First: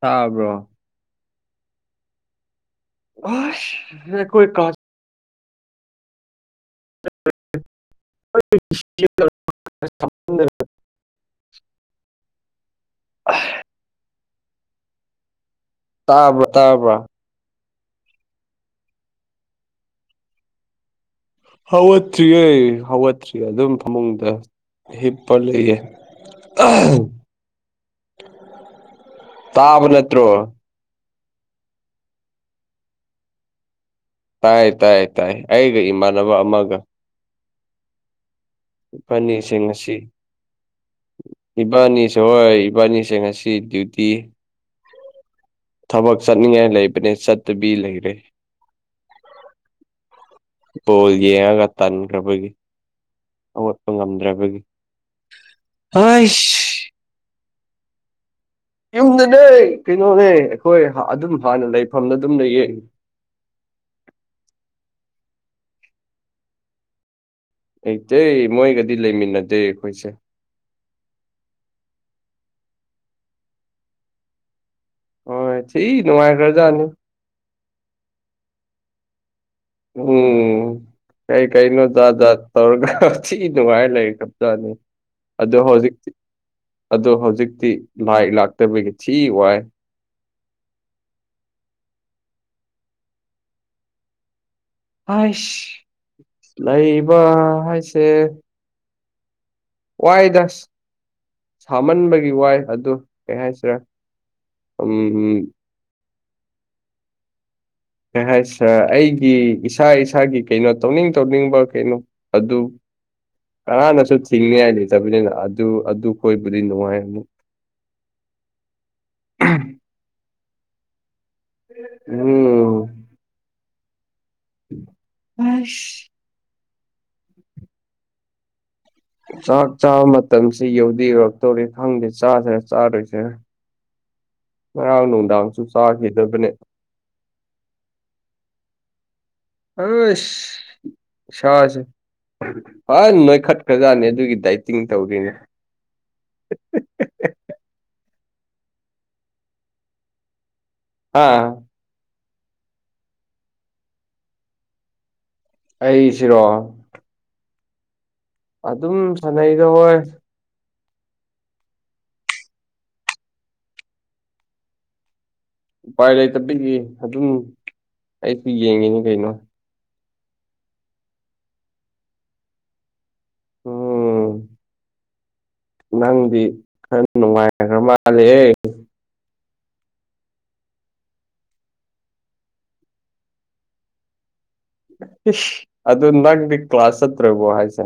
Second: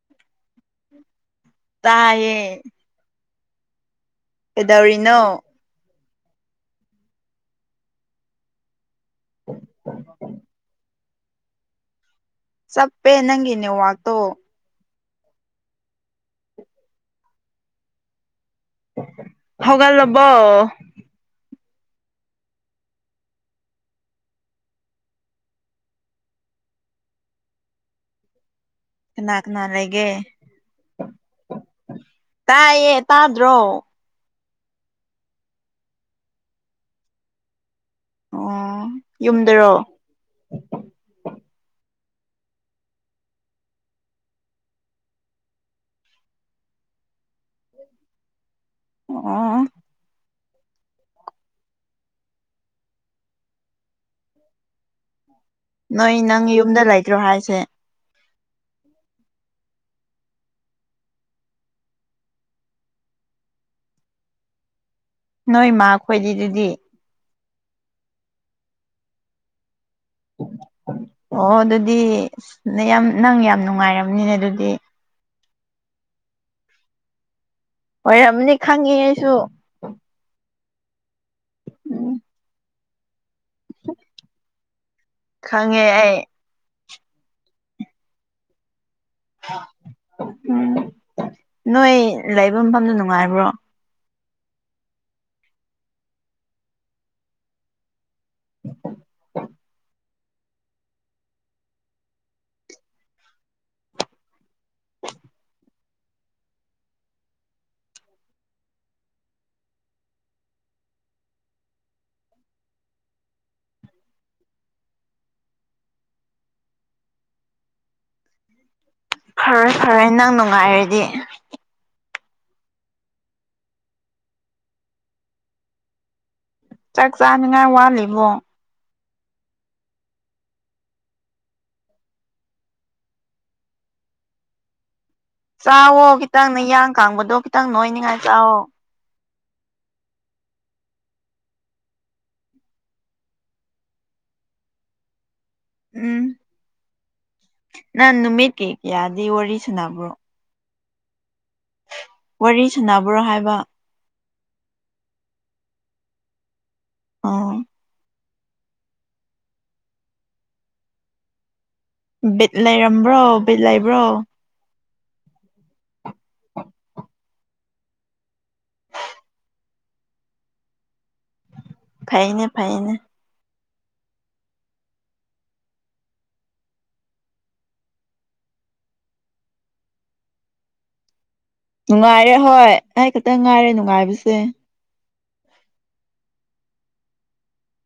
ꯁꯥꯥꯕ꯭ꯔꯣ ꯇꯑꯦ ꯑꯣꯁ ꯑꯦꯗꯧꯔꯤꯅꯣ [unintelligible] [unintelligible] ꯆꯞꯄꯦ ꯅꯪꯒꯤꯤꯅꯦ ꯋꯥꯇꯣ ꯇꯥꯕ꯭ꯔꯥ ꯇꯥꯕ꯭ꯔꯥ ꯍꯧꯒꯠ ꯂꯕꫭ ꯍꯧꯒꯠꯇ꯭ꯔꯤꯌꯦ ꯍꯧꯒꯠꯇ꯭ꯔꯤ ꯑꯗꯨꯝ ꯐꯃꯨꯡꯗ ꯍꯤꯞꯄ ꯂꯩꯌꯦ ꯀꯅꯥ ꯀꯅꯥ ꯇꯥꯕ ꯂꯩꯒꯦ ꯅꯠꯇ꯭ꯔꯣ ꯇꯥꯏꯌꯦ ꯇꯥꯗ꯭ꯔꯣ ꯇꯥꯏ ꯇꯥꯏ ꯇꯥꯏ ꯑꯩꯒ ꯏꯃꯥꯟꯅꯕ ꯑꯃꯒ ꯑꯣ ꯏꯕꯥꯅꯤꯁꯤ ꯌꯨꯝꯗꯔꯣ ꯉꯁꯤ ꯏꯕꯥꯅꯤ ꯍꯣꯏ ꯏꯕꯥꯅꯤꯁꯦ ꯉꯁꯤ ꯗ꯭ꯌꯨꯇꯤ ꯊꯕꯛ ꯆꯠꯅꯤꯡꯉꯥꯏ ꯂꯩꯕꯅꯦ ꯆꯠꯇꯕꯤ ꯂꯩꯔꯦ ꯑ [inaudible] ꯕꯣꯜ ꯌꯦꯡꯉꯒ ꯇꯟꯈ꯭ꯔꯕꯒꯤ ꯍꯧꯒꯠꯄ ꯉꯝꯗ꯭ꯔꯕꯒꯤ ꯅꯣꯏ ꯅꯪ ꯑꯩꯁ ꯌꯨꯝꯗ ꯂꯩꯇ꯭ꯔꯣ ꯍꯥꯏꯁꯦ ꯌꯨꯝꯗꯅꯦ ꯀꯩꯅꯣꯅꯦ ꯑꯩꯈꯣꯏ ꯑꯗꯨꯝ ꯍꯥꯟꯅ ꯂꯩꯐꯝꯗ ꯑꯗꯨꯝ ꯂꯩ ꯌꯦ [inaudible] ꯅꯣꯏ ꯃꯥ ꯈꯣꯏꯗꯤ ꯑꯗꯨꯗꯤ ꯂꯩꯇ꯭ꯔꯦ ꯃꯣꯏꯒꯗꯤ ꯂꯩꯃꯤꯟꯅꯗꯦ ꯑꯩꯈꯣꯏꯁꯦ ꯑꯣ ꯑꯗꯨꯗꯤ ꯅꯪ ꯌꯥꯝ ꯅꯪ ꯌꯥꯝ ꯅꯨꯡꯉꯥꯏꯔꯝꯅꯤꯅꯦ ꯑꯗꯨꯗꯤ ꯑꯣ ꯊꯤ ꯅꯨꯡꯉꯥꯏꯈ꯭ꯔꯖꯥꯅꯤ ꯑꯣꯏꯔꯝꯅꯤ ꯈꯪꯉꯦ ꯑꯩꯁꯨ ꯎꯝ ꯀꯩ ꯀꯩꯅꯣ ꯎꯝ ꯖꯥꯠ ꯖꯥꯠ ꯇꯧꯔꯒ ꯊꯤ ꯅꯨꯡꯉꯥꯏꯔ ꯂꯩ ꯈ꯭ꯔꯕꯖꯥꯠꯅꯤ ꯑꯗꯣ ꯈꯪꯉꯦ ꯍꯧꯖꯤꯛꯇꯤ ꯑꯩ ꯑꯗꯣ ꯍꯧꯖꯤꯛꯇꯤ ꯂꯥꯏ ꯂꯥꯛꯇꯕꯒꯤ ꯊꯤ ꯋꯥꯏ ꯎꯝ ꯅꯣꯏ ꯂꯩꯕ ꯃꯐꯝꯗꯨ ꯅꯨꯡꯉꯥꯏꯕ꯭ꯔꯣ ꯑꯁ ꯂꯩꯕ ꯍꯥꯏ [inaudible] ꯋꯥꯏꯗꯥ ꯁꯥꯃꯟꯕꯒꯤ ꯋꯥꯏ ꯑꯗꯨ ꯀꯩ ꯍꯥꯏꯁꯤꯔꯥ ꯎꯝ ꯀꯩ ꯍꯥꯏ ꯁꯥꯔ ꯑꯩꯒꯤ ꯏꯁꯥ ꯏꯁꯥꯒꯤ ꯀꯩꯅꯣ ꯇꯧꯅꯤꯡ ꯇꯧꯅꯤꯡꯕ ꯀꯩꯅꯣ ꯑꯗꯨ ꯀꯅꯥꯅꯁꯨ ꯊꯤꯡꯅꯤ ꯉꯥꯏ ꯂꯩꯇꯕꯅꯤꯅ ꯑꯗꯨ ꯑꯗꯨ ꯈꫭꯏꯕꯨꯗꯤ ꯅꯨꯡꯉꯥꯏ ꯑꯃꯨꯛ [inaudible] ꯐꯔꯦ ꯐꯔꯦ ꯅꯪ ꯅꯨꯡꯉꯥꯏꯔꯗꯤ ꯎꯝ ꯑꯁ ꯆꯥꯛ ꯆꯥꯅꯤꯉꯥꯏ ꯋꯥꯠꯂꯤꯕꯣ ꯆꯥꯛ ꯆꯥꯕ ꯃꯇꯝꯁꯤ ꯌꯧꯗꯤ ꯌꯧꯔꯛꯇꯧꯔꯦ ꯈꯪꯗꯦ ꯆꯥꯁꯔꯥ ꯆꯥꯔꯣꯏꯁꯤꯔꯥ ꯉꯔꯥꯡ ꯅꯨꯡ ꯆꯥꯛꯋꯣ ꯈꯤꯇꯪ ꯅꯌꯥꯡ ꯀꯥꯡꯕꯗꯣ ꯈꯤꯇꯪ ꯅꯣꯏꯅꯤꯉꯥꯏ ꯆꯥꯛꯋꯣ ꯑꯥꯏꯁ ꯏꯁꯥꯒꯤ ꯐꯖꯅ ꯅꯣꯏꯈꯠꯈ꯭ꯔꯖꯥꯠꯅꯦ ꯑꯗꯨꯒꯤ ꯗꯥꯏꯇꯤꯡ ꯇꯧꯈꯤꯅꯦ ꯎꯝ ꯅꯪ ꯅꯨꯃꯤꯠ ꯀꯤ ꯀꯌꯥꯗꯤ ꯋꯥꯔꯤ ꯁꯅꯥꯕ꯭ꯔꯣ ꯑꯥ ꯋꯥꯔꯤ ꯁꯥꯟꯅꯕ꯭ꯔꯣ ꯍꯥꯏꯕ ꯑꯩꯁꯤꯔꯣ ꯑꯣ ꯑꯗꯨꯝ ꯁꯥꯟꯅꯩꯗ ꯍꯣꯏ ꯕꯤꯠ ꯂꯩꯔꯝꯕ꯭ꯔꯣ ꯕꯤꯠ ꯂꯩꯕ꯭ꯔꯣ ꯎꯄꯥꯏ ꯂꯩꯇꯕꯒꯤ ꯑꯗꯨꯝ ꯑꯩꯁꯨ ꯌꯦꯡꯉꯤꯅꯦ ꯀꯩꯅꯣ ꯐꯩꯅꯦ ꯐꯩꯅꯦ ꯎꯝ ꯅꯪꯗꯤ ꯈꯔ ꯅꯨꯡꯉꯥꯏꯈ꯭ꯔ ꯃꯥꯜꯂꯦꯍꯦ ꯅꯨꯡꯉꯥꯏꯔꯦ ꯍꯣꯏ ꯑꯩ ꯈꯛꯇꯪ ꯉꯥꯏꯔꯦ ꯅꯨꯡꯉꯥꯏꯕꯁꯦ ꯑꯗꯨ ꯅꯪꯗꯤ ꯀ꯭ꯂꯥꯁ ꯆꯠꯇ꯭ꯔꯕꯣ ꯍꯥꯏꯁꯦ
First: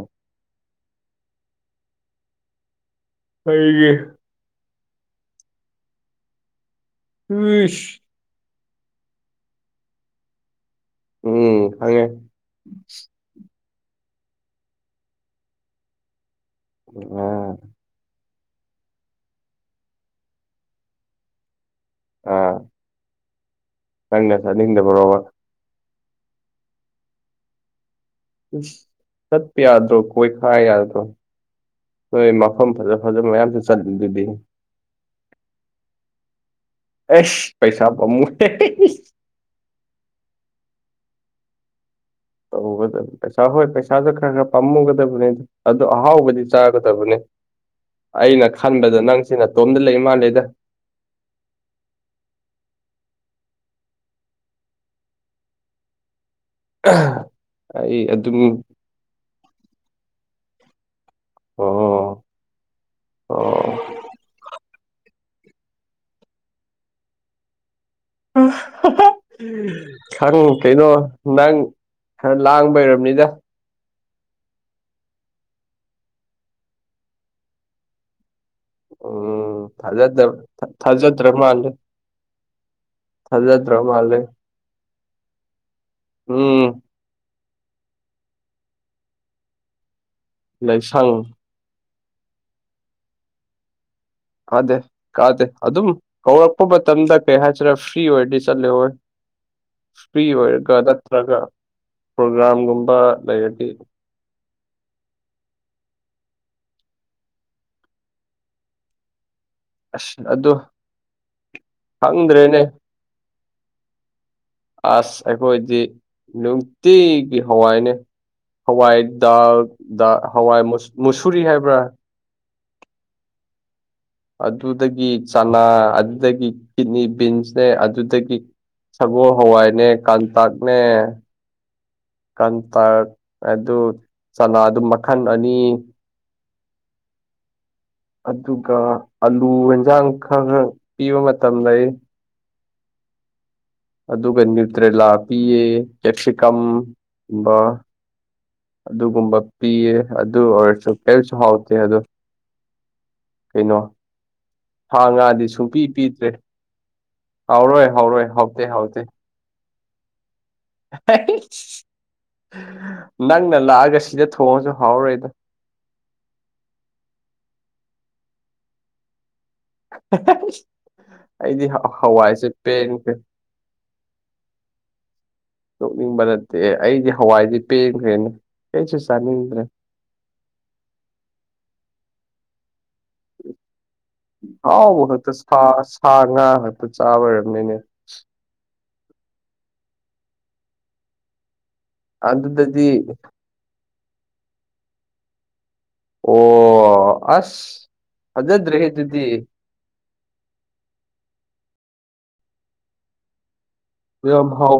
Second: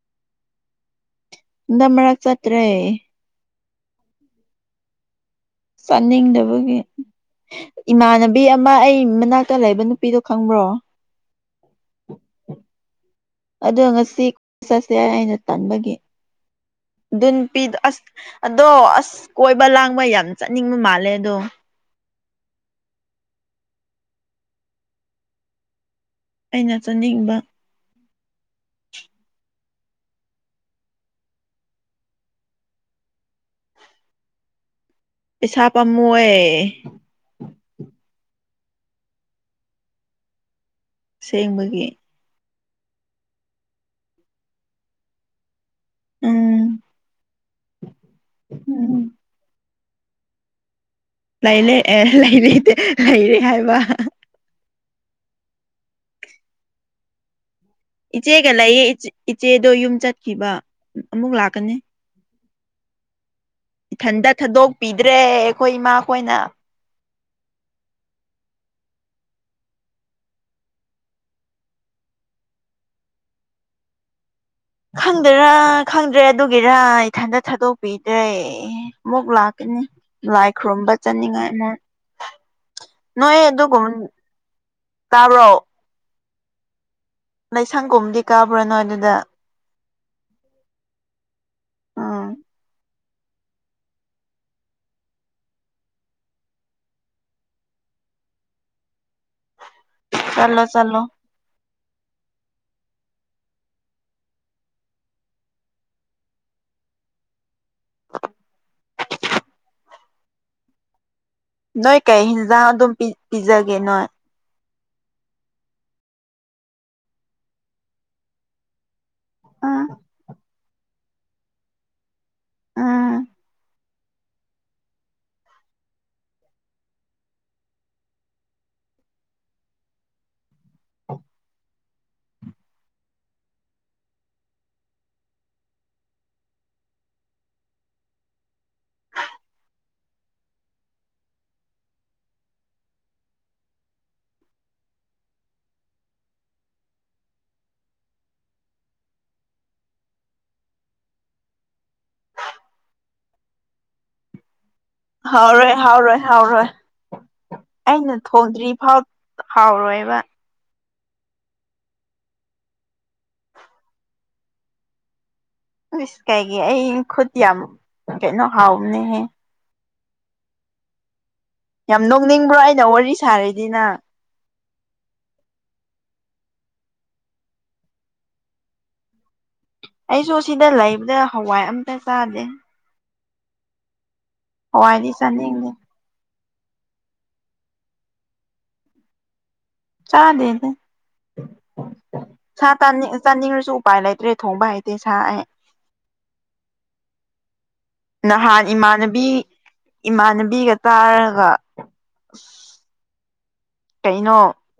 ꯍꯟꯗꯛ ꯃꯔꯛ ꯆꯠꯇ꯭ꯔꯦ ꯀꯩꯒꯤ ꯆꯠꯅꯤꯡꯗꯕꯒꯤ ꯔꯁ ꯃꯥ ꯑꯩ ꯃꯅꯥꯛꯇ ꯂꯩꯕ ꯅꯨꯄꯤꯗꯣ ꯈꯪꯕ꯭ꯔꯣ ꯎꯝ ꯈꯪꯉꯦ ꯑꯗꯣ ꯉꯁꯤ ꯆꯠꯁꯦ ꯑꯩꯅ ꯇꯥꯟꯕꯒꯤ ꯟ ꯑꯥ ꯄꯤ ꯑ ꯑꯗꯣ ꯑꯁ ꯀꯣꯏꯕ ꯂꯥꯡꯕ ꯌꯥꯝ ꯆꯠꯅꯤꯡꯕ ꯃꯥꯜꯂꯦ ꯑꯗꯣ ꯑꯥ ꯀꯅ ꯆꯗꯕꯔꯣꯕ ꯑꯩꯅ ꯆꯥꯅꯤꯡꯕ ꯁꯠ ꯌꯥꯗ꯭ꯔꯣ ꯀꯣꯏ ꯈꯥ ꯌꯥꯗꯗꯣ ꯍꯣꯏ ꯃꯐꯝ ꯐꯖ ꯐꯖꯕ ꯃꯌꯥꯝꯁꯨ ꯆꯂ ꯑꯗꯨꯗꯤ ꯄꯩꯁꯥ ꯄꯥꯝꯃꯣꯏꯦ ꯑꯩꯁ ꯄꯩꯁꯥ ꯄꯃ ꯁꯦꯡꯕꯒꯤ ꯇꯧꯒꯗꯕꯅꯦ ꯄꯩꯁꯥ ꯍꯣꯏ ꯄꯩꯁꯥꯁꯨ ꯈꯔ ꯈꯔ ꯄꯥꯝꯃꯨꯒꯗꯕꯅꯤꯗꯣ ꯑꯗꯨ ꯑꯍꯥꯎꯕꯗꯤ ꯎꯝ ꯆꯥꯒꯗꯕꯅꯤ ꯑꯩꯅ ꯈꯟꯕꯗ ꯎꯝ ꯅꯪ ꯁꯤꯅ ꯇꯣꯝꯗ ꯂꯩ ꯏꯃ ꯂꯩꯦꯗ ꯂꯩꯔꯦ ꯑꯦ ꯂꯩꯔꯦ ꯂꯩꯔꯦ ꯍꯥꯏꯕ ꯑ ꯏꯆꯦꯒ ꯂꯩꯌꯦ ꯏꯆꯦꯗꯣ ꯌꯨꯝ ꯆꯠꯈꯤꯕ ꯑꯃꯨꯛ ꯂꯥꯛꯀꯅꯤ ꯑꯣ ꯑꯣ ꯏꯊꯟꯇ ꯊꯥꯗꯣꯛꯄꯤꯗ꯭ꯔꯦ ꯑꯩꯈꯣꯏ ꯏꯃꯥꯈꯣꯏꯅ ꯎꯝ ꯈꯪ ꯀꯩꯅꯣ ꯅꯪ ꯈꯔ ꯂꯥꯡꯕ ꯑꯣꯏꯔꯕꯅꯤꯗ ꯈꯪꯗꯔꯥ ꯈꯪꯗ꯭ꯔꯦ ꯑꯗꯨꯒꯤꯔꯥ ꯏꯊꯟꯇ ꯊꯥꯗꯣꯛꯄꯤꯗ꯭ꯔꯦ ꯑꯦ ꯑꯃꯨꯛ ꯎꯝ ꯂꯥꯛꯀꯅꯤ ꯊꯥꯖꯗ ꯂꯥꯏ ꯈꯨꯔꯨꯝꯕ ꯊꯥꯖꯗ꯭ꯔ ꯆꯠꯅꯤꯡꯉꯥꯏ ꯃꯥꯜꯂꯦ ꯑꯃꯨꯛ ꯅꯣꯏ ꯊꯥꯖꯗ꯭ꯔ ꯑꯗꯨꯒꯨꯝ ꯃꯥꯜꯂꯦ ꯇꯥꯕ꯭ꯔꯣ ꯎꯝ ꯂꯥꯏꯁꯪꯒꯨꯝꯝꯗꯤ ꯀꯥꯕ꯭ꯔꯥꯅꯣ ꯑꯗꯨꯗ ꯂꯩ ꯁꯉ ꯑꯥ ꯀꯥꯗꯦ ꯀꯥꯗꯦ ꯑꯗꯨꯝ ꯀꯧꯔꯛꯄ ꯃꯇꯝꯗ ꯀꯩ ꯍꯥꯏꯁꯤꯔꯥ ꯐ꯭ꯔꯤ ꯑꯣꯏꯔꯗꯤ ꯆꯠꯂꯦ ꯍꯣꯏ [inaudible] ꯐ꯭ꯔꯤ ꯆꯠꯂꯣ ꯑꯣꯏꯔꯒ ꯆꯠꯂꯣ ꯅꯠꯇ꯭ꯔꯒ ꯄ꯭ꯔꯣꯒ꯭ꯔꯥꯝꯒꯨꯝꯕ ꯂꯩꯔꯗꯤ ꯑꯁ ꯑꯗꯨꯣ ꯅꯣꯏ ꯀꯩ ꯍꯦꯟꯖꯥꯡ ꯑꯗꯨꯝ ꯄꯤꯖꯒꯦ ꯅꯣꯏ ꯑꯁ ꯑꯩꯈꯣꯏꯗꯤ ꯅꯨꯡꯇꯤꯒꯤ ꯍꯋꯥꯏꯅꯦ ꯍꯋꯥꯏ ꯎꯝ ꯍꯋꯥꯏ ꯃꯨꯁꯨꯔꯤ ꯍꯥꯏꯕ꯭ꯔꯥ ꯎꯝ ꯑꯗꯨꯗꯒꯤ ꯆꯅꯥ ꯑꯗꯨꯗꯒꯤ ꯀꯤꯠꯅꯤ ꯕꯤꯟꯁꯅꯦ ꯑꯗꯨꯗꯒꯤ ꯁꯒꯣꯜ ꯍꯋꯥꯏꯅꯦ ꯀꯥꯟꯇꯥꯛꯅꯦ ꯀꯟꯇꯛ ꯑꯗꯨ ꯆꯅꯥ ꯑꯗꯨ ꯃꯈꯜ ꯑꯅꯤ ꯑꯗꯨꯒ ꯑꯂꯨ ꯑꯦꯟꯁꯥꯡ ꯈꯔ ꯄꯤꯕ ꯃꯇꯝ ꯂꯩ ꯑꯗꯨꯒ ꯅ꯭ꯌꯨꯇ꯭ꯔꯦꯂꯥ ꯄꯤꯌꯦ ꯆꯦꯛꯁꯤꯀꯝ ꯀꯨꯝꯕ ꯑꯗꯨꯒꯨꯝꯕ ꯄꯤꯌꯦ ꯑꯗꯨ ꯑꯣꯏꯔꯁꯨ ꯀꯔꯤꯁꯨ ꯍꯥꯎꯇꯦ ꯑꯗꯨ ꯀꯩꯅꯣ ꯁꯥ ꯉꯥꯗꯤ ꯍꯥꯎꯔꯣꯏ ꯁꯨꯡꯄꯤ ꯍꯥꯎꯔꯣꯏ ꯄꯤꯗ꯭ꯔꯦ ꯍꯥꯎꯔꯣꯏ ꯍꯥꯎꯔꯣꯏ ꯑꯩꯅ ꯍꯥꯎꯔꯣꯏ ꯍꯥꯎꯇꯦ ꯊꯣꯡꯗ꯭ꯔꯤ ꯍꯥꯎꯇꯦ ꯐꯥꯎ ꯍꯥꯎꯔꯣꯏꯕ ꯅꯪꯅ ꯂꯥꯛꯑꯒ ꯁꯤꯗ ꯊꯣꯡꯉꯁꯨ ꯍꯥꯎꯔꯣꯏꯗꯣ ꯁ ꯀꯥꯏꯒꯤ ꯑꯩ ꯈꯨꯠ ꯌꯥꯝ ꯀꯩꯅꯣ ꯍꯥꯎꯕꯅꯦꯍꯦ [inaudible] ꯑꯩꯗꯤ ꯌꯥꯝ ꯍꯋꯥꯏꯁꯦ ꯅꯣꯛꯅꯤꯡꯕ꯭ꯔꯣ ꯑꯩꯅ ꯄꯦꯟꯈ꯭ꯔꯦ ꯋꯥꯔꯤ ꯁꯥꯔꯤꯗꯤ ꯅꯪ ꯇꯣꯛꯅꯤꯡꯕ ꯅꯠꯇꯦ ꯑꯩꯗꯤ ꯍꯋꯥꯏꯗꯤ ꯄꯦꯟꯈ꯭ꯔꯦꯅꯦ ꯀꯩꯁꯨ ꯆꯥꯅꯤꯡꯗ꯭ꯔꯦ ꯑꯩꯁꯨ ꯁꯤꯗ ꯂꯩꯕꯗ ꯍꯋꯥꯏ ꯑꯝꯇ ꯆꯥꯗꯦ ꯍꯥꯎ ꯍꯋꯥꯏꯗꯤ ꯍ ꯇ ꯁꯥ ꯆꯥꯅꯤꯡꯗꯦ ꯁꯉ ꯃꯣꯏꯄ ꯆꯥꯕ ꯑꯣꯏꯔꯕꯅꯤꯅꯦ ꯆꯥꯅꯦ ꯆꯥ ꯑꯗꯨꯗꯗꯤ ꯆ ꯆꯥꯟꯁꯨ ꯎꯄꯥꯏ ꯂꯩꯇ꯭ꯔꯦ ꯊꯣꯡꯕ ꯍꯥꯏꯇꯦ ꯁꯑ ꯑꯣ ꯑꯁ ꯅꯍꯥꯟ ꯐꯖꯗ꯭ꯔꯦꯍꯦ ꯑꯗꯨꯗꯤ ꯏꯃꯥꯟꯅꯕꯤ ꯏꯃꯥꯟꯅꯕꯤꯒ ꯇꯥꯔꯒ ꯐꯥꯎ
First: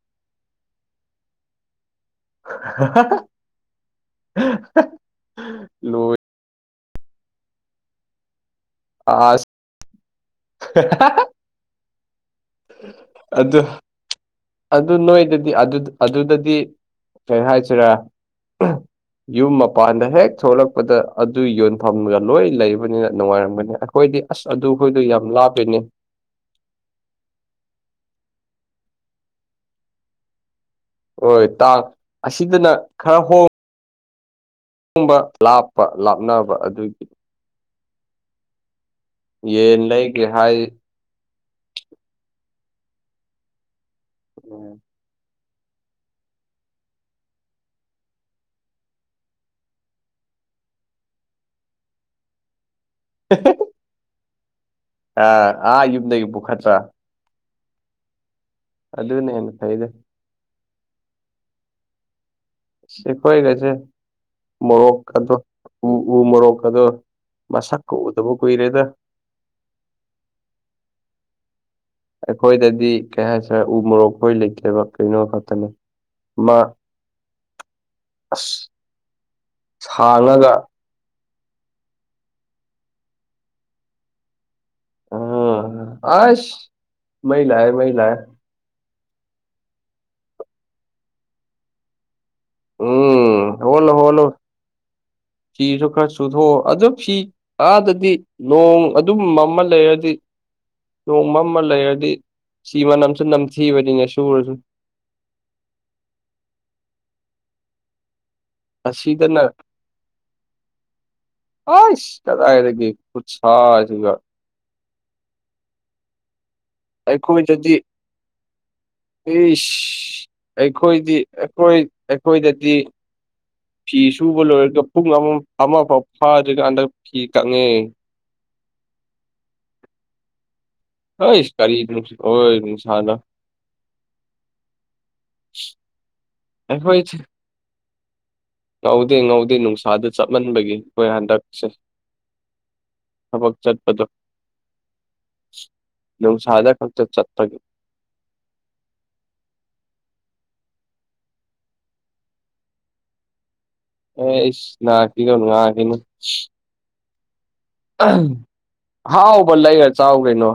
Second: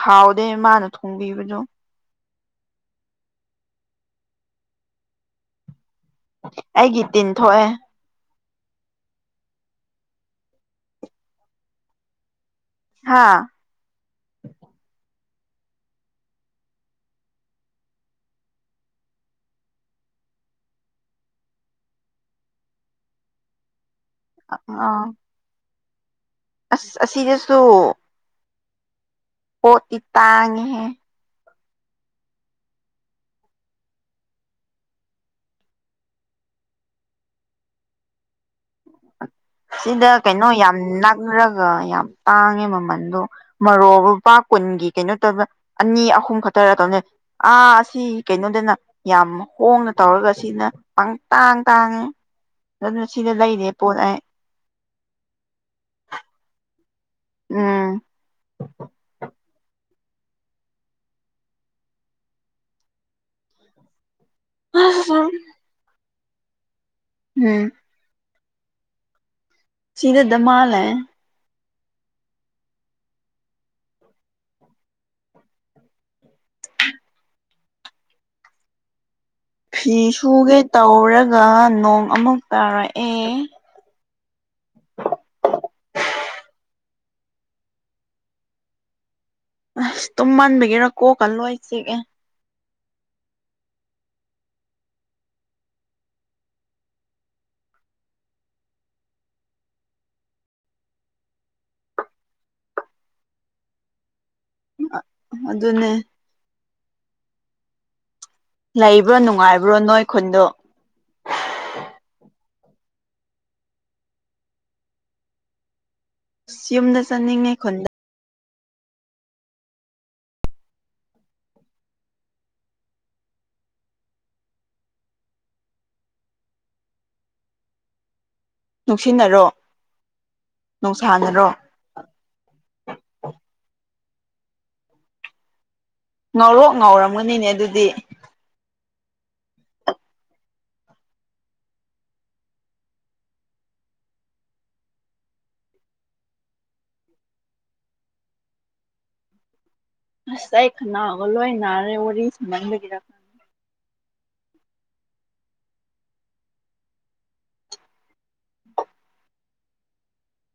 ꯍꯥꯎ ꯑꯣꯗ ꯃꯃꯥꯅ ꯊꯣꯡꯕ ꯍꯧꯖꯣ ꯂꯣꯏ ꯑꯩꯒꯤ ꯇꯤꯟ ꯊꯣꯛꯑꯦ ꯑꯁ ꯍꯥ ꯑꯗꯨꯗ ꯑꯗꯨ ꯅꯣꯏꯗꯗꯤ ꯑꯗꯨꯗꯗꯤ ꯀꯩ ꯍꯥꯏꯁꯤꯔꯦ ꯌꯨꯝ ꯃꯄꯥꯟꯗ ꯍꯦꯛ ꯊꯣꯛꯂꯛꯄꯗ ꯑꯗꯨ ꯌꯣꯟꯐꯝꯒ ꯂꯣꯏ ꯂꯩꯕꯅꯤꯅ ꯅꯨꯡꯉꯥꯏꯔꯝꯒꯅꯤ ꯑꯩꯈꯣꯏꯗꯤ ꯑꯁ ꯑꯥ ꯑꯗꯨꯈꯣꯏꯗꯣ ꯌꯥꯝ ꯂꯥꯞꯂꯤꯅꯦ ꯑꯁ ꯑꯁꯤꯗꯁꯨꯣ ꯍꯇꯤ ꯇꯥꯡꯉꯦꯍꯦ ꯣꯏ ꯇꯥꯡ ꯑꯁꯤꯗꯅ ꯈꯔ ꯍꯣꯡ ꯑꯕ ꯂꯥꯞꯄ ꯂꯥꯞꯅꯕ ꯑꯗꯨꯒꯤ ꯌꯦꯟ ꯁꯤꯗ ꯂꯩꯒꯦ ꯀꯩꯅꯣ ꯍꯥꯏ ꯌꯥꯝ ꯅꯛꯔꯒ ꯌꯥꯝ ꯇꯥꯡꯉꯦ ꯃꯃꯟꯗꯣ ꯃꯔꯣꯛ ꯂꯨꯄꯥ ꯀꯨꯟꯒꯤ ꯀꯩꯅꯣ ꯇꯧꯕ ꯑꯅꯤ ꯑꯍꯨꯝ ꯈꯛꯇꯔ ꯇꯧꯅꯦ ꯑꯥ ꯁꯤ ꯀꯩꯅꯣꯗꯅ ꯌꯥꯝ ꯍꯣꯡꯅ ꯇꯧꯔꯒ ꯁꯤꯅ ꯄꯪ ꯇꯥꯡ ꯇꯥꯡꯉꯦ ꯑꯗꯨꯅ ꯁꯤꯗ ꯂꯩꯔꯦ ꯄꯣꯠ ꯑꯩ ꯑ ꯑꯥ ꯌꯨꯝꯗ ꯌꯨꯝꯕꯨ ꯈꯠꯆꯥ ꯎꯝ ꯑꯗꯨꯗ ꯅꯦꯅ ꯐꯩꯗ ꯁꯤꯦꯈꯋꯥꯏꯒꯦꯁꯦ ꯃꯣꯔꯣꯛ ꯀꯥꯗꯣ ꯎ ꯎ ꯃꯣꯔꯣꯛ ꯀꯗꯣ ꯎꯝ ꯃꯁꯛ ꯀ ꯎꯗꯕ ꯀꯨꯏꯔꯦꯗ ꯁꯤꯗ ꯃꯜꯦ ꯑꯩꯈꯣꯏꯗꯗꯤ ꯀꯩ ꯍꯥꯏꯁꯔꯦ ꯎ ꯃꯣꯔꯣꯛꯈꯣꯏ ꯂꯩꯇꯦꯕ ꯀꯩꯅꯣ ꯈꯛꯇꯅꯦ ꯃꯥ ꯑꯁ ꯐꯤ ꯁꯥꯡꯉꯒ ꯁꯨꯒꯦ ꯇꯧꯔꯒ ꯅꯣꯡ ꯑꯃꯨꯛ ꯇꯥꯔꯛꯑꯦ ꯎꯝ ꯑꯁ ꯃꯩꯂꯑ ꯃꯩꯂꯑ ꯑꯁ ꯇꯨꯝ ꯃꯟꯕꯤꯒꯦꯔꯥ ꯀꯣꯛꯀꯜꯂꯣꯏ ꯆꯦ ꯑꯦ ꯎꯝ ꯍꯅ ꯍꯅ ꯐꯤꯁꯨ ꯈꯔ ꯆꯨꯊꯣꯛꯑꯣ ꯑꯗꯨ ꯐꯤ ꯑꯥꯗꯗꯤ ꯅꯣꯡ ꯑꯗꯨꯝ ꯑꯃ ꯂꯩꯔꯗꯤ ꯅꯣꯡꯃ ꯑꯃ ꯂꯩꯔꯗꯤ ꯁꯤ ꯃꯅꯝꯁꯨ ꯅꯝꯊꯤꯕꯅꯤꯅ ꯁꯨꯔꯁꯨ ꯑ ꯑꯗꯨ ꯑꯗꯨꯅꯦ ꯂꯩꯕ꯭ꯔꯣ ꯁꯤꯗꯅ ꯅꯨꯡꯉꯥꯏꯕ꯭ꯔꯣ ꯅꯣꯏ ꯈꯨꯟꯗꯣ ꯑ ꯏꯔ ꯈꯨ ꯁꯥꯥꯆꯒ ꯑꯁ ꯌꯨꯝꯗ ꯆꯠꯅꯤꯡꯉꯦ ꯑꯩꯈꯣꯏꯗꯗꯤ ꯈꯨꯟꯗ ꯏꯁ ꯑꯩꯈꯣꯏꯗꯤ ꯑꯩꯈꯣꯏ ꯑꯩꯈꯣꯏꯗꯗꯤ ꯐꯤ ꯁꯨꯕ ꯂꯣꯏꯔꯒ ꯄꯨꯡ ꯑꯃ ꯐꯥꯎ ꯐꯥꯗ꯭ꯔꯤꯀꯥꯟꯗ ꯐꯤ ꯀꯛꯉꯦ ꯅꯨꯡꯁꯤꯟꯅꯔꯣ ꯍ ꯏ ꯏꯁꯀꯔꯤ ꯁꯅ ꯉꯧꯔꯣ ꯉꯥꯎꯔꯝꯒꯅꯤꯅꯦ ꯑꯗꯨꯗꯤ ꯉꯧꯗꯦ ꯉꯧꯗꯦ ꯅꯨꯡꯁꯥꯗ ꯆꯞꯃꯟꯕꯒꯤ ꯑꯩꯈꯣꯏ ꯍꯟꯗꯛꯁꯦ ꯊꯕꯛ ꯆꯠꯄꯗꯣ ꯂ ꯁꯥꯏꯗ ꯈꯛꯇ ꯆꯠꯄꯒꯤ ꯑꯁ ꯑꯩꯅꯥꯑꯒ ꯂꯣꯏ ꯅꯥꯔꯦ ꯋꯥꯔꯤ ꯁꯝꯍꯟꯕꯒꯤꯔ ꯑꯩ ꯅꯅꯥ ꯀ ꯊꯅꯅꯨꯡ ꯑ ꯀꯅ ꯍꯥꯎꯥꯎ ꯜꯂꯏꯒ ꯆꯥꯎ ꯀꯩꯅꯩꯅꯣ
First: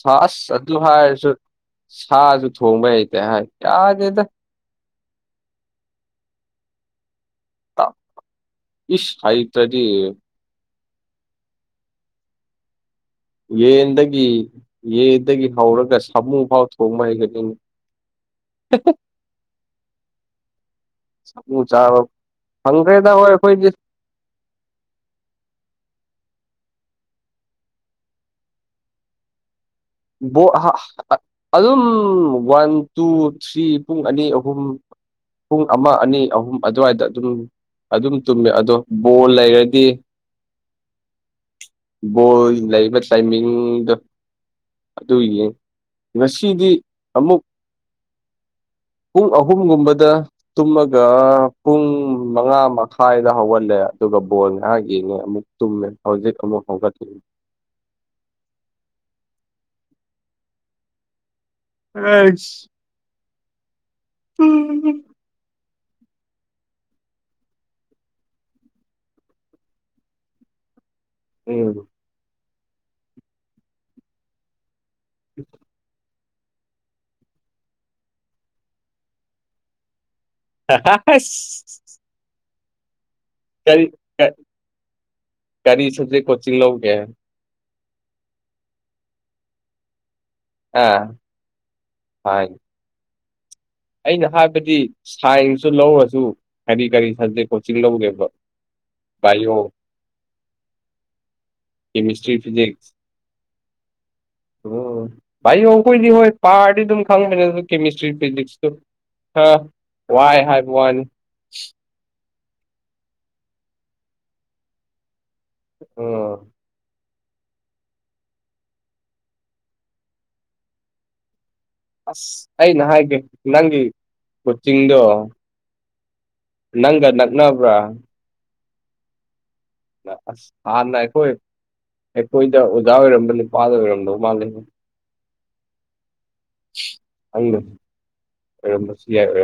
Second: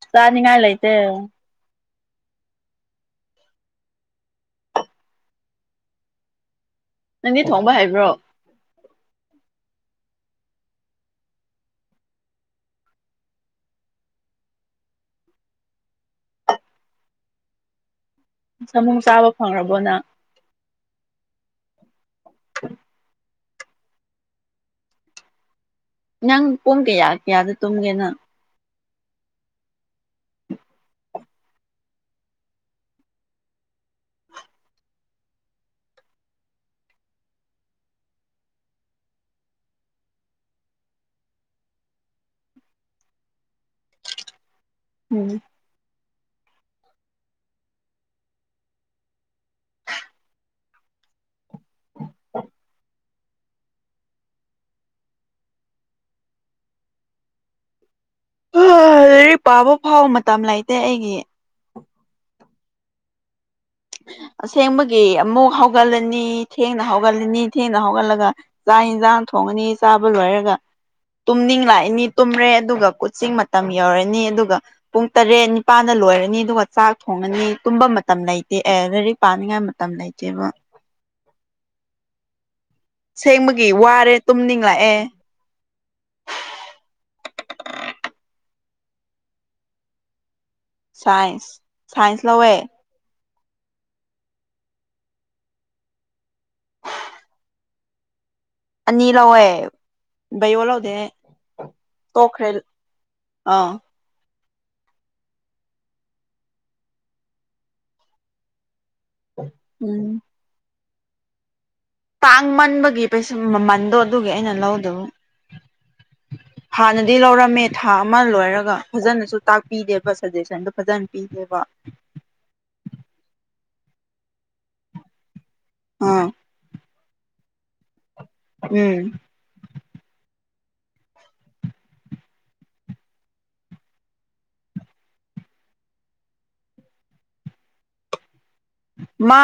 ꯁꯥꯁ ꯆꯥꯅꯤꯡꯉꯥꯏ ꯑꯗꯨ ꯂꯩꯇꯦ ꯍꯥꯏꯁꯨ ꯁꯥꯁꯨꯨ ꯊꯣꯡꯃꯦꯇꯦ ꯌꯥꯒꯦꯗ ꯅꯪꯗꯤ ꯊꯣꯡꯕ ꯍꯥꯏꯕ꯭ꯔꯣ ꯏꯁ ꯏꯇꯗꯤ ꯌꯦꯟꯗꯒꯤ ꯌꯦꯟꯗꯒꯤ ꯍꯧꯔꯒ ꯁꯥꯃꯨ ꯐꯥꯎ ꯊꯣꯡꯕ ꯍꯦꯛꯅꯤꯡꯉꯤ ꯁꯃꯨ ꯆꯥꯕ ꯐꯪ꯭ꯔꯕꯣꯅ ꯆꯥ ꯐꯪꯒꯦꯗ ꯑꯣꯏꯣꯏ ꯀꯣꯏ ꯅꯪ ꯄꯨꯡ ꯀꯌꯥ ꯀꯌꯥꯗ ꯇꯨꯝꯒꯦꯅ ꯑꯗꯨꯝ ꯋꯥꯟ ꯇꯨ ꯊ꯭ꯔꯤ ꯄꯨꯡ ꯑꯅꯤ ꯑꯍꯨꯝ ꯄꯨꯡ ꯑꯃ ꯑꯅꯤ ꯑꯍꯨꯝ ꯑꯗꯨꯋꯥꯏꯗ ꯑꯗꯨꯝ ꯑꯗꯨꯝ ꯇꯨꯝꯃꯦ ꯑꯗꯣ ꯕꯣꯜ ꯂꯩꯔꯗꯤ ꯕꯣꯜ ꯂꯩꯕ ꯇꯥꯏꯃꯤꯡꯗ ꯑꯗꯨ ꯎꯝ ꯌꯦꯡ ꯉꯁꯤꯗꯤ ꯑꯃꯨꯛ ꯄꯨꯡ ꯑꯍꯨꯝꯒꯨꯝꯕꯗ ꯇꯨꯝꯃꯒ ꯄꯨꯡ ꯃꯉꯥ ꯃꯈꯥꯏꯗ ꯍꯧꯍꯜꯂꯦ ꯑꯗꯨꯒ ꯕꯣ ꯉꯥꯏꯥꯒꯤꯅꯦ ꯑꯃꯨꯛ ꯇꯨꯝꯃꯦ ꯍꯧꯖꯤꯛ ꯑꯃꯨꯛ ꯍꯧꯣꯡꯒꯠꯈꯤ ꯂꯔꯤ ꯄꯥꯕ ꯐꯥꯎꯕ ꯃꯇꯝ ꯂꯩꯇꯦ ꯑꯩꯒꯤ ꯑ ꯑꯁꯦꯡꯕꯒꯤ ꯑꯃꯨꯛ ꯍꯧ ꯍꯧꯒꯠꯂꯅꯤ ꯊꯦꯡꯅ ꯍꯧꯒꯠꯂꯅꯤ ꯊꯦꯡꯅ ꯍꯧꯒꯠꯂꯒ ꯆꯥꯛ ꯌꯦꯟꯁꯥꯡ ꯊꯣꯡꯉꯅꯤ ꯆꯥꯕ ꯂꯣꯏꯔꯒ ꯇꯨꯝꯅꯤꯡ ꯎꯝ ꯂꯥꯛꯏꯅꯤ ꯇꯨꯝꯔꯦ ꯑꯗꯨꯒ ꯀꯨꯠꯁꯤꯡ ꯃꯇꯝ ꯌꯧꯔꯅꯤ ꯑꯗꯨꯒ ꯄꯨꯡ ꯇꯔꯦꯠ ꯅꯤꯄꯥꯜꯗ ꯂꯣꯏꯔꯅꯤ ꯑꯗꯨꯒ ꯆꯥꯛ ꯊꯣꯡꯉꯅꯤ ꯇꯨꯝꯕ ꯃꯇꯝ ꯂꯩ ꯑꯦ ꯂꯥꯏꯔꯤꯛ ꯄꯥꯅꯤꯡꯉꯥꯏ ꯃꯇꯝ ꯂꯩꯇꯦꯕ ꯍꯁ ꯁꯦꯡꯕꯒꯤ ꯋꯥꯔꯦ ꯇꯨꯝꯅꯤꯡꯂꯛꯑꯦ ꯀꯔꯤ ꯁꯕꯖꯦꯛ ꯀꯣꯆꯤꯡ ꯂꯧꯒꯦ ꯑꯥ ꯁꯥꯏꯟꯁ ꯁꯥꯏꯟꯁ ꯁꯥꯏꯟ ꯂꯧꯋꯦ ꯑꯩꯅ ꯍꯥꯏꯕꯗꯤ ꯁꯥꯏꯟꯁꯇ ꯂꯧꯔꯁꯨ ꯀꯔꯤ ꯀꯔꯤ ꯁꯕꯖꯦꯛ ꯀꯣꯆꯤꯡ ꯂꯧꯒꯦꯕ ꯑꯅꯤ ꯂꯧꯋꯦ ꯕꯥꯏꯑꯣ ꯕꯌꯣ ꯂꯧꯗꯦ ꯀꯦꯃꯤꯁꯇ꯭ꯔꯤ ꯇꯣꯛꯈ꯭ꯔꯦ ꯑꯥ ꯎ ꯚꯥꯏꯌꯣ ꯑꯩꯈꯣꯏꯗꯤ ꯍꯣꯏ ꯄꯥꯔꯗꯤ ꯑꯗꯨꯝ ꯈꯪꯉꯁꯨ ꯀꯦꯃꯤꯁꯇ꯭ꯔꯤ ꯐꯤꯖꯤꯛꯁꯇꯨ ꯑ ꯎꯝ ꯋꯥꯏ ꯍꯥꯏꯕꯅꯤ ꯇꯥꯡ ꯃꯟꯕꯒꯤ ꯄꯩꯁ ꯃꯃꯟꯗꯣ ꯑꯗꯨꯒꯤ ꯑꯩꯅ ꯂꯧꯗꯕ ꯑ ꯍꯥꯟꯅꯗꯤ ꯂꯧꯔꯝꯃꯦ ꯊꯥ ꯑꯃ ꯂꯣꯏꯔꯒ ꯐꯖꯅꯁꯨ ꯇꯥꯛꯄꯤꯗꯦꯕ ꯁꯖꯦꯁꯟꯗ ꯐꯖꯅ ꯄꯤꯗꯦꯕ ꯑꯁ ꯑꯩ ꯅ ꯍꯥꯏꯒꯦ ꯅꯪꯒꯤ ꯀꯣꯆꯤꯡꯗꯣ ꯑꯥ ꯅꯪ ꯅꯛꯅꯕ꯭ꯔꯥ ꯎꯝ ꯑꯁ ꯍꯥꯔꯅꯥꯈꯣꯏ ꯑꯩꯈꯣꯏꯗ ꯑꯣꯖꯥ ꯑꯣꯏꯔꯝꯕ ꯅꯨꯄꯥꯗ ꯑꯣꯏꯔꯝꯗꯧ ꯃꯥꯜꯂꯦꯅꯦ ꯑꯪꯗ ꯑꯔꯁꯤ ꯃꯥ ꯌꯥꯔ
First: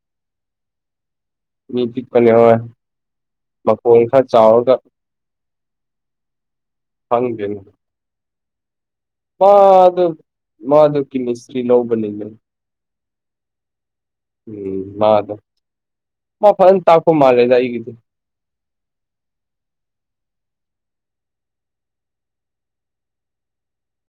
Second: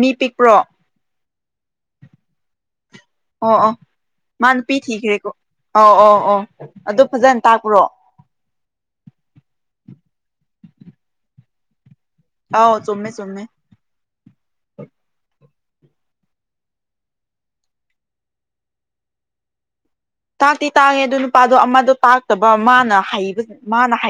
ꯃꯤ ꯄꯤꯛꯄ꯭ꯔꯣ ꯃꯤꯀꯅꯦ ꯑꯣ ꯑ ꯃꯥ ꯅꯨꯄꯤ ꯊꯤꯈ꯭ꯔꯦꯀꯣ ꯑꯧ ꯑꯧ ꯑ ꯑꯗꯨ ꯐꯖꯅ ꯇꯥꯛꯄ꯭ꯔꯣ ꯃꯥꯙ ꯃꯥꯙꯕꯀꯤ ꯃꯤꯇ꯭ꯔꯤ ꯂꯣ ꯑꯥꯎ ꯆꯣꯃꯦ ꯆꯣꯃꯦ ꯎꯝ ꯃꯥꯗ ꯃꯥ ꯐ ꯇꯥꯀꯣ ꯃꯥꯔꯦ ꯇꯏ ꯀꯗ ꯇꯥꯛꯇꯤ ꯇꯥꯡꯉꯦ ꯑꯗꯨ ꯅꯨꯄꯥꯗꯣ ꯑꯃꯗꯣ ꯇꯥꯛꯇꯕ ꯃꯥꯅ ꯍꯕ ꯃꯥꯅ